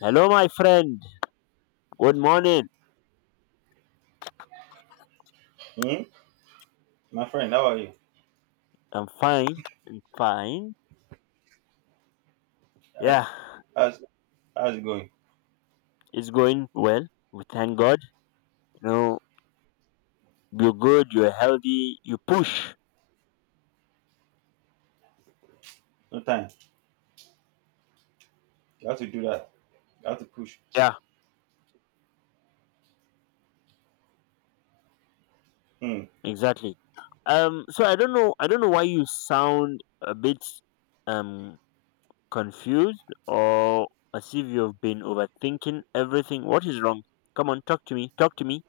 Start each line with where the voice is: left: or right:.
left: Hello, my friend. Good morning.
right: Hmm? My friend, how are you?
left: I'm fine. I'm fine.
right: How-
left: Yeah,
right: How's, how's it going?
left: it's going well. We thank God. You know, you're good. You're healthy. You push.
right: No time. You have to do that. You have to push.
left: Yeah,
right: Hmm,
left: exactly. So I don't know. I don't know why you sound a bit um confused or as if you've been overthinking everything. What is wrong? Come on, talk to me. Talk to me.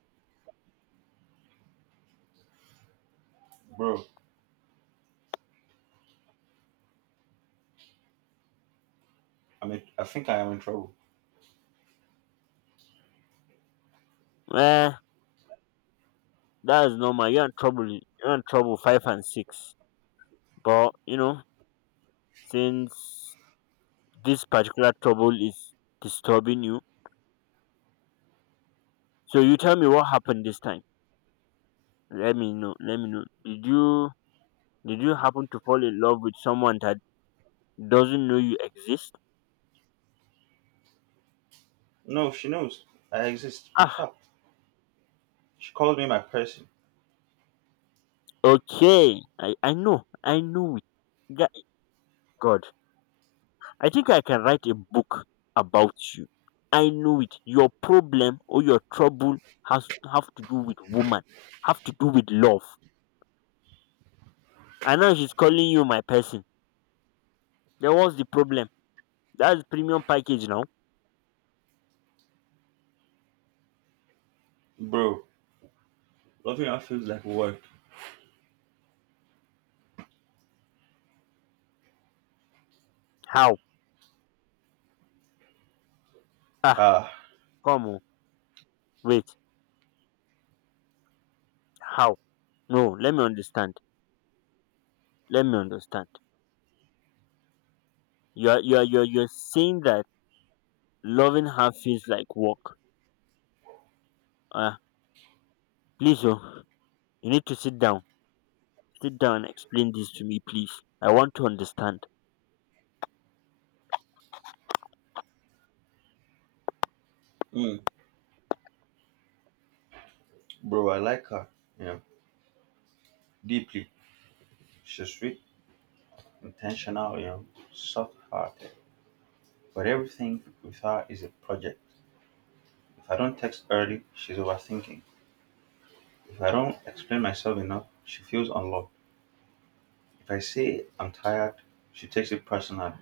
right: bro, I mean, I think I am in trouble.
left: Eh, that is normal. You're in trouble. You're in trouble. Five and six. But you know, since this particular trouble is disturbing you. So you tell me what happened this time. Let me know. Let me know. Did you happen to fall in love with someone that doesn't know you exist?
right: No, she knows I exist. In
left: Ah,
right: fact, she called me my person.
left: okay. I know. I know it. Ga- God, I think I can write a book about you. I know it. Your problem or your trouble has have to do with woman. Have to do with love. And now she's calling you my person. There was the problem. That's premium package now.
right: Bro, loving her feels like work.
left: How? Ah,
right: Ah,
left: Come on. Wait. How? No, let me understand. Let me understand. You're saying that loving her feels like work. Ah, Please, you need to sit down. Sit down and explain this to me, please. I want to understand.
right: hmm, bro, I like her, you know, deeply. She's sweet, intentional, you know, soft-hearted. But everything with her is a project. If I don't text early, she's overthinking. If I don't explain myself enough, she feels unloved. If I say I'm tired, she takes it personally.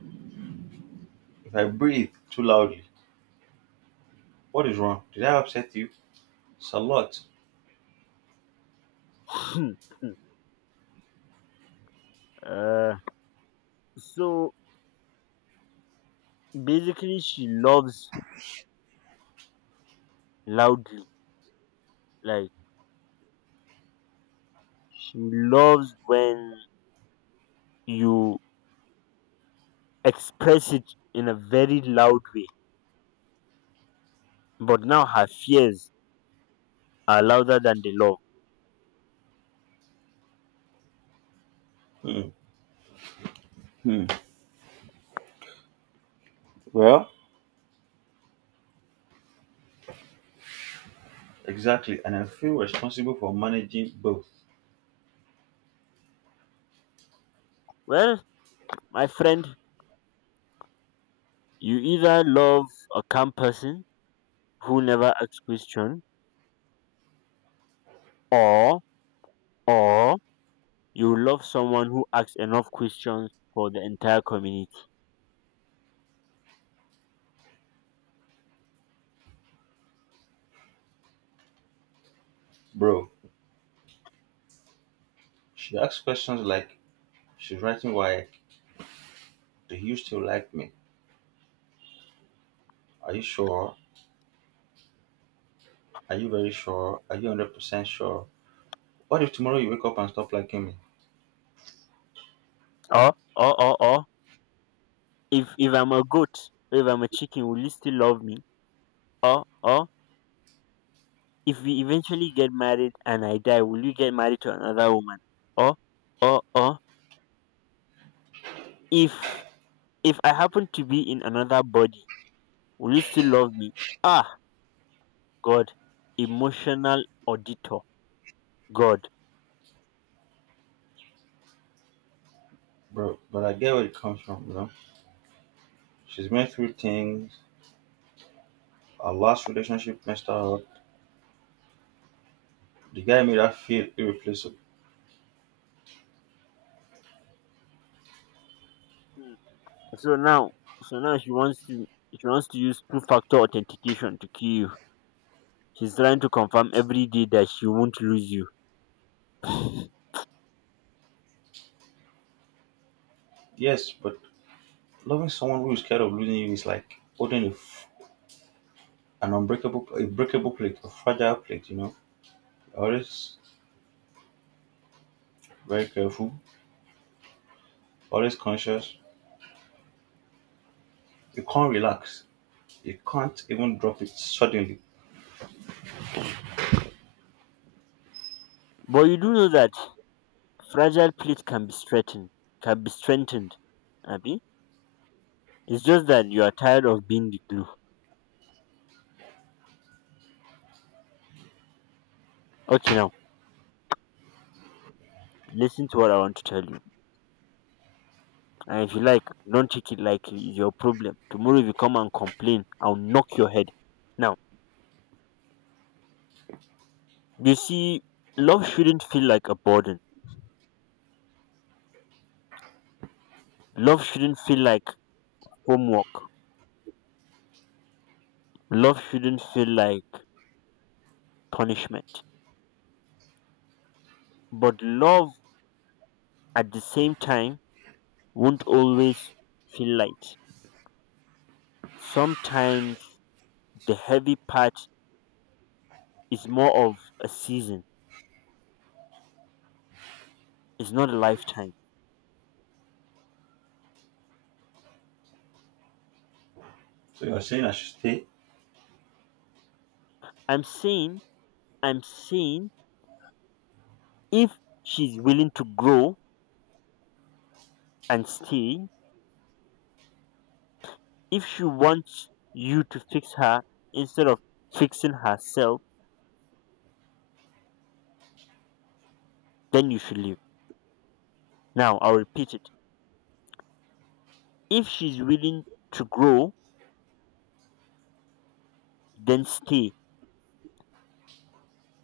right: If I breathe too loudly, what is wrong? Did I upset you? It's a lot.
left: uh, so basically she loves loudly. Like she loves when you express it in a very loud way. But now her fears are louder than the love.
right: Hmm. Hmm. Well, exactly, and I feel responsible for managing both.
left: Well, my friend, you either love a calm person who never asks questions, or or you love someone who asks enough questions for the entire community.
right: Bro, she asks questions like, she's writing why, do you still like me? Are you sure? Are you very sure? Are you 100% sure? What if tomorrow you wake up and stop liking me?
left: Or if I'm a goat, or if I'm a chicken, will you still love me? Or if we eventually get married and I die, will you get married to another woman? Or or if if I happen to be in another body, will you still love me? Ah, God, emotional auditor, God.
right: Bro, but I get where it comes from, you know? She's been through things. Our last relationship messed her up. The guy made her feel irreplaceable.
left: Mm. So now, so now, she wants to use two factor authentication to kill you. She's trying to confirm every day that she won't lose you.
right: Yes, but loving someone who is scared of losing you is like holding an unbreakable, a breakable plate, a fragile plate. You know, always very careful, always conscious. You can't relax. You can't even drop it suddenly.
left: But you do know that fragile plate can be strengthened, can be strengthened. Abby, it's just that you are tired of being the glue. Okay, now listen to what I want to tell you. And if you like, don't take it lightly. It's your problem. Tomorrow, if you come and complain, I'll knock your head. Now, you see, love shouldn't feel like a burden. Love shouldn't feel like homework. Love shouldn't feel like punishment, but love at the same time won't always feel light. Sometimes the heavy part is more of a season, it's not a lifetime.
right: So you're saying I should stay?
left: I'm saying, I'm saying, if she's willing to grow and stay, if she wants you to fix her instead of fixing herself, then you should leave. Now, I'll repeat it. If she's willing to grow, then stay.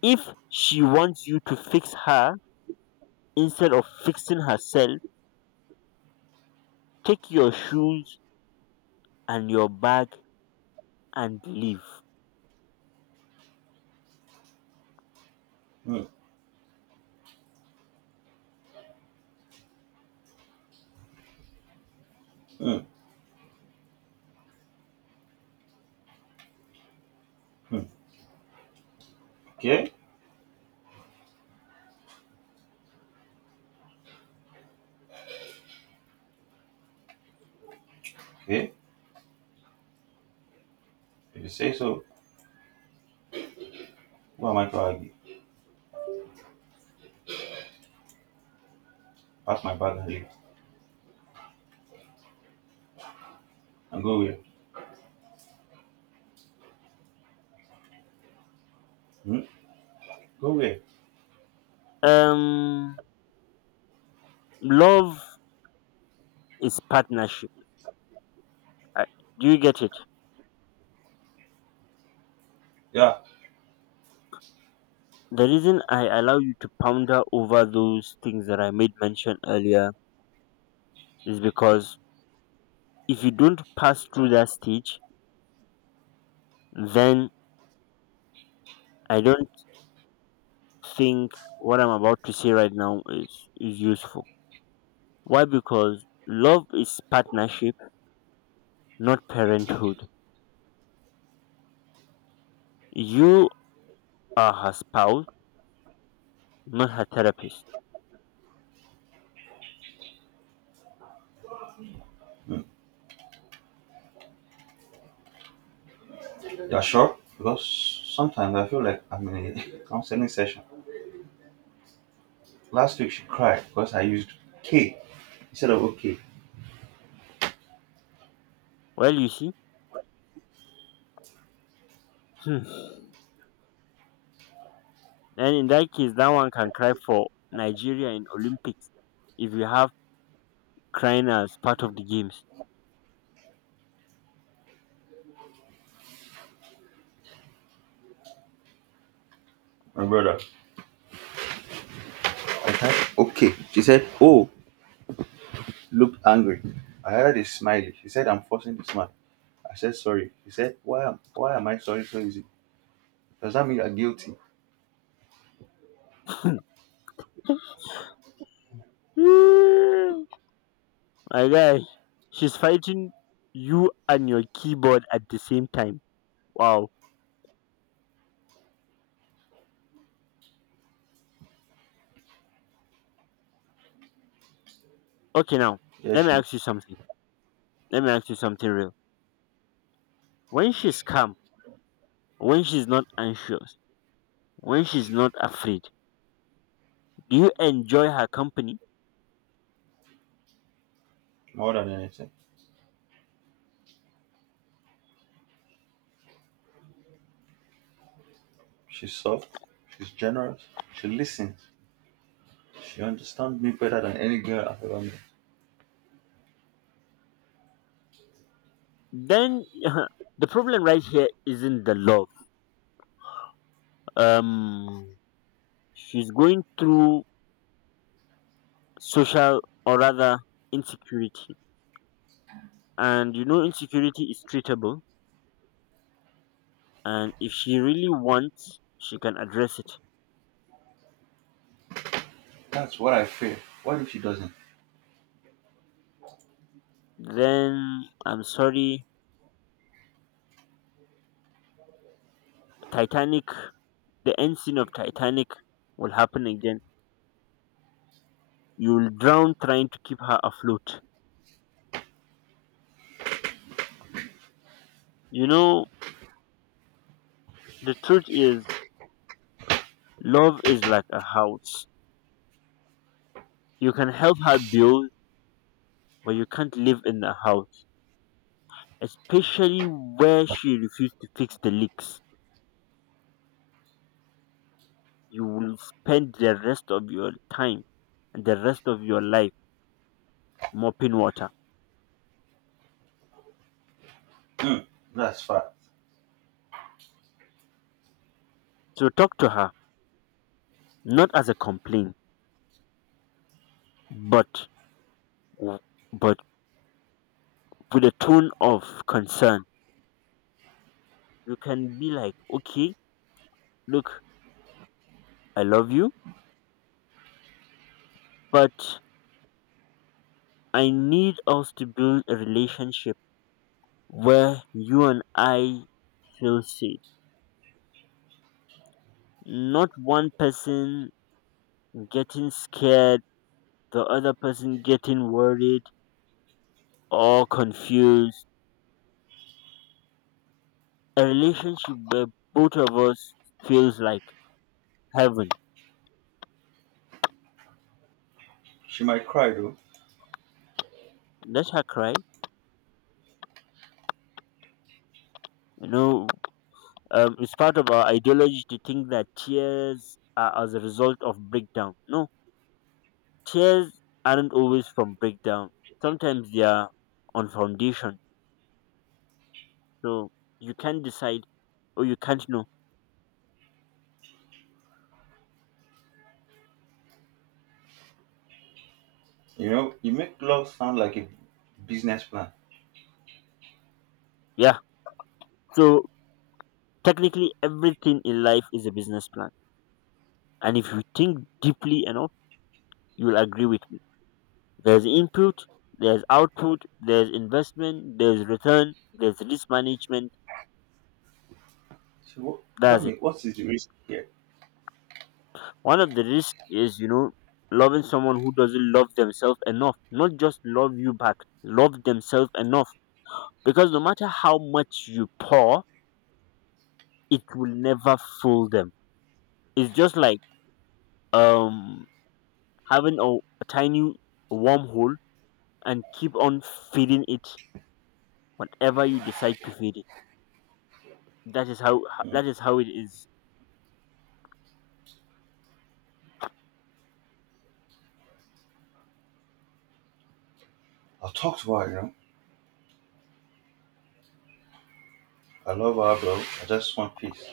left: If she wants you to fix her instead of fixing herself, take your shoes and your bag and leave.
right: Mm, mm, mm. Okay, okay. If you say so, who am I to argue? Pack my bag and leave, and go where? Hmm. Go where?
left: Um, Love is partnership. Uh, Do you get it?
right: Yeah,
left: The reason I allow you to ponder over those things that I made mention earlier is because if you don't pass through that stage, then I don't think what I'm about to say right now is useful. Why? Because love is partnership not parenthood. You are her spouse, not her therapist.
right: yeah, sure. Because sometimes I feel like I'm in a counseling session. Last week she cried because I used K instead of okay.
left: Well, you see, hmm. And in that case, that one can cry for Nigeria in Olympics if you have crying as part of the games.
right: My brother. I typed okay. She said, oh, looked angry. I added a smiley. She said, I'm forcing the smile. I said, sorry. She said, why am I sorry so easy? Does that mean you're guilty?
left: Hmm. My guy, she's fighting you and your keyboard at the same time. Wow. Okay, now
right: Yeah,
left: let me
right: she,
left: ask you something. Let me ask you something real. When she's calm, when she's not anxious, when she's not afraid, do you enjoy her company?
right: more than anything. She's soft. She's generous. She listens. She understands me better than any girl I've ever met.
left: Then the problem right here isn't the love. Um, she's going through social or rather insecurity, and you know insecurity is treatable. And if she really wants, she can address it.
right: That's what I fear. What if she doesn't?
left: Then I'm sorry, Titanic. The end scene of Titanic will happen again. You'll drown trying to keep her afloat. You know the truth is, love is like a house. You can help her build but you can't live in the house, especially where she refused to fix the leaks. You will spend the rest of your time and the rest of your life mopping water.
right: Hmm, that's fact.
left: So talk to her, not as a complaint, but but with a tone of concern. You can be like, okay, look, I love you, but I need us to build a relationship where you and I feel safe. Not one person getting scared, the other person getting worried or confused. A relationship where both of us feels like heaven.
right: She might cry though.
left: Let her cry. You know, it's part of our ideology to think that tears are as a result of breakdown. No, tears aren't always from breakdown. Sometimes they are on foundation. So you can't decide or you can't know.
right: You know, you make love sound like a business plan.
left: Yeah. So technically, everything in life is a business plan. And if you think deeply enough, you will agree with me. There's input, there's output, there's investment, there's return, there's risk management.
right: So what, tell
left: That's
right: me,
left: it.
right: what is the risk here?
left: One of the risks is, you know, loving someone who doesn't love themselves enough. Not just love you back, love themselves enough. Because no matter how much you pour, it will never fool them. It's just like um having a tiny wormhole and keep on feeding it whatever you decide to feed it. That is how
right: Mm.
left: that is how it is.
right: I'll talk to her, you know. I love her, bro. I just want peace.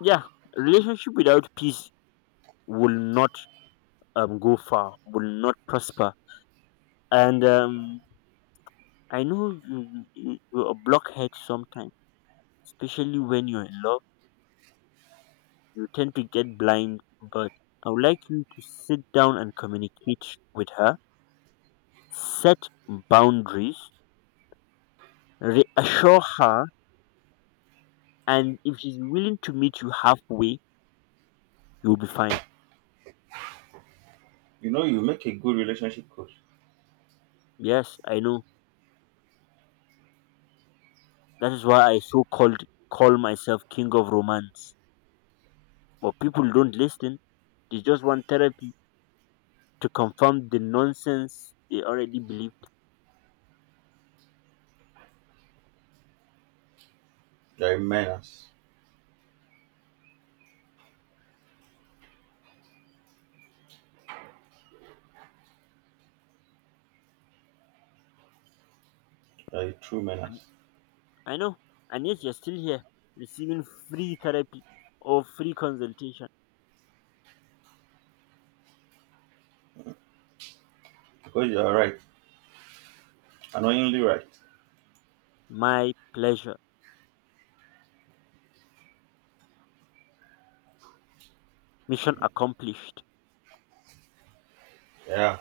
left: Yeah, relationship without peace will not go far, will not prosper, and I know you are a blockhead sometimes, especially when you're in love, you tend to get blind, but I would like you to sit down and communicate with her, set boundaries, reassure her, and if she's willing to meet you halfway, you'll be fine.
right: You know, you make a good relationship coach.
left: Yes, I know. That is why I call myself king of romance. But people don't listen. They just want therapy to confirm the nonsense they already believed.
right: You're a menace. You're a true
left: And
right: menace.
left: I know. And yet you're still here receiving free therapy or free consultation.
right: Because you are right. Annoyingly right.
left: My pleasure. Mission accomplished.
right: Yeah.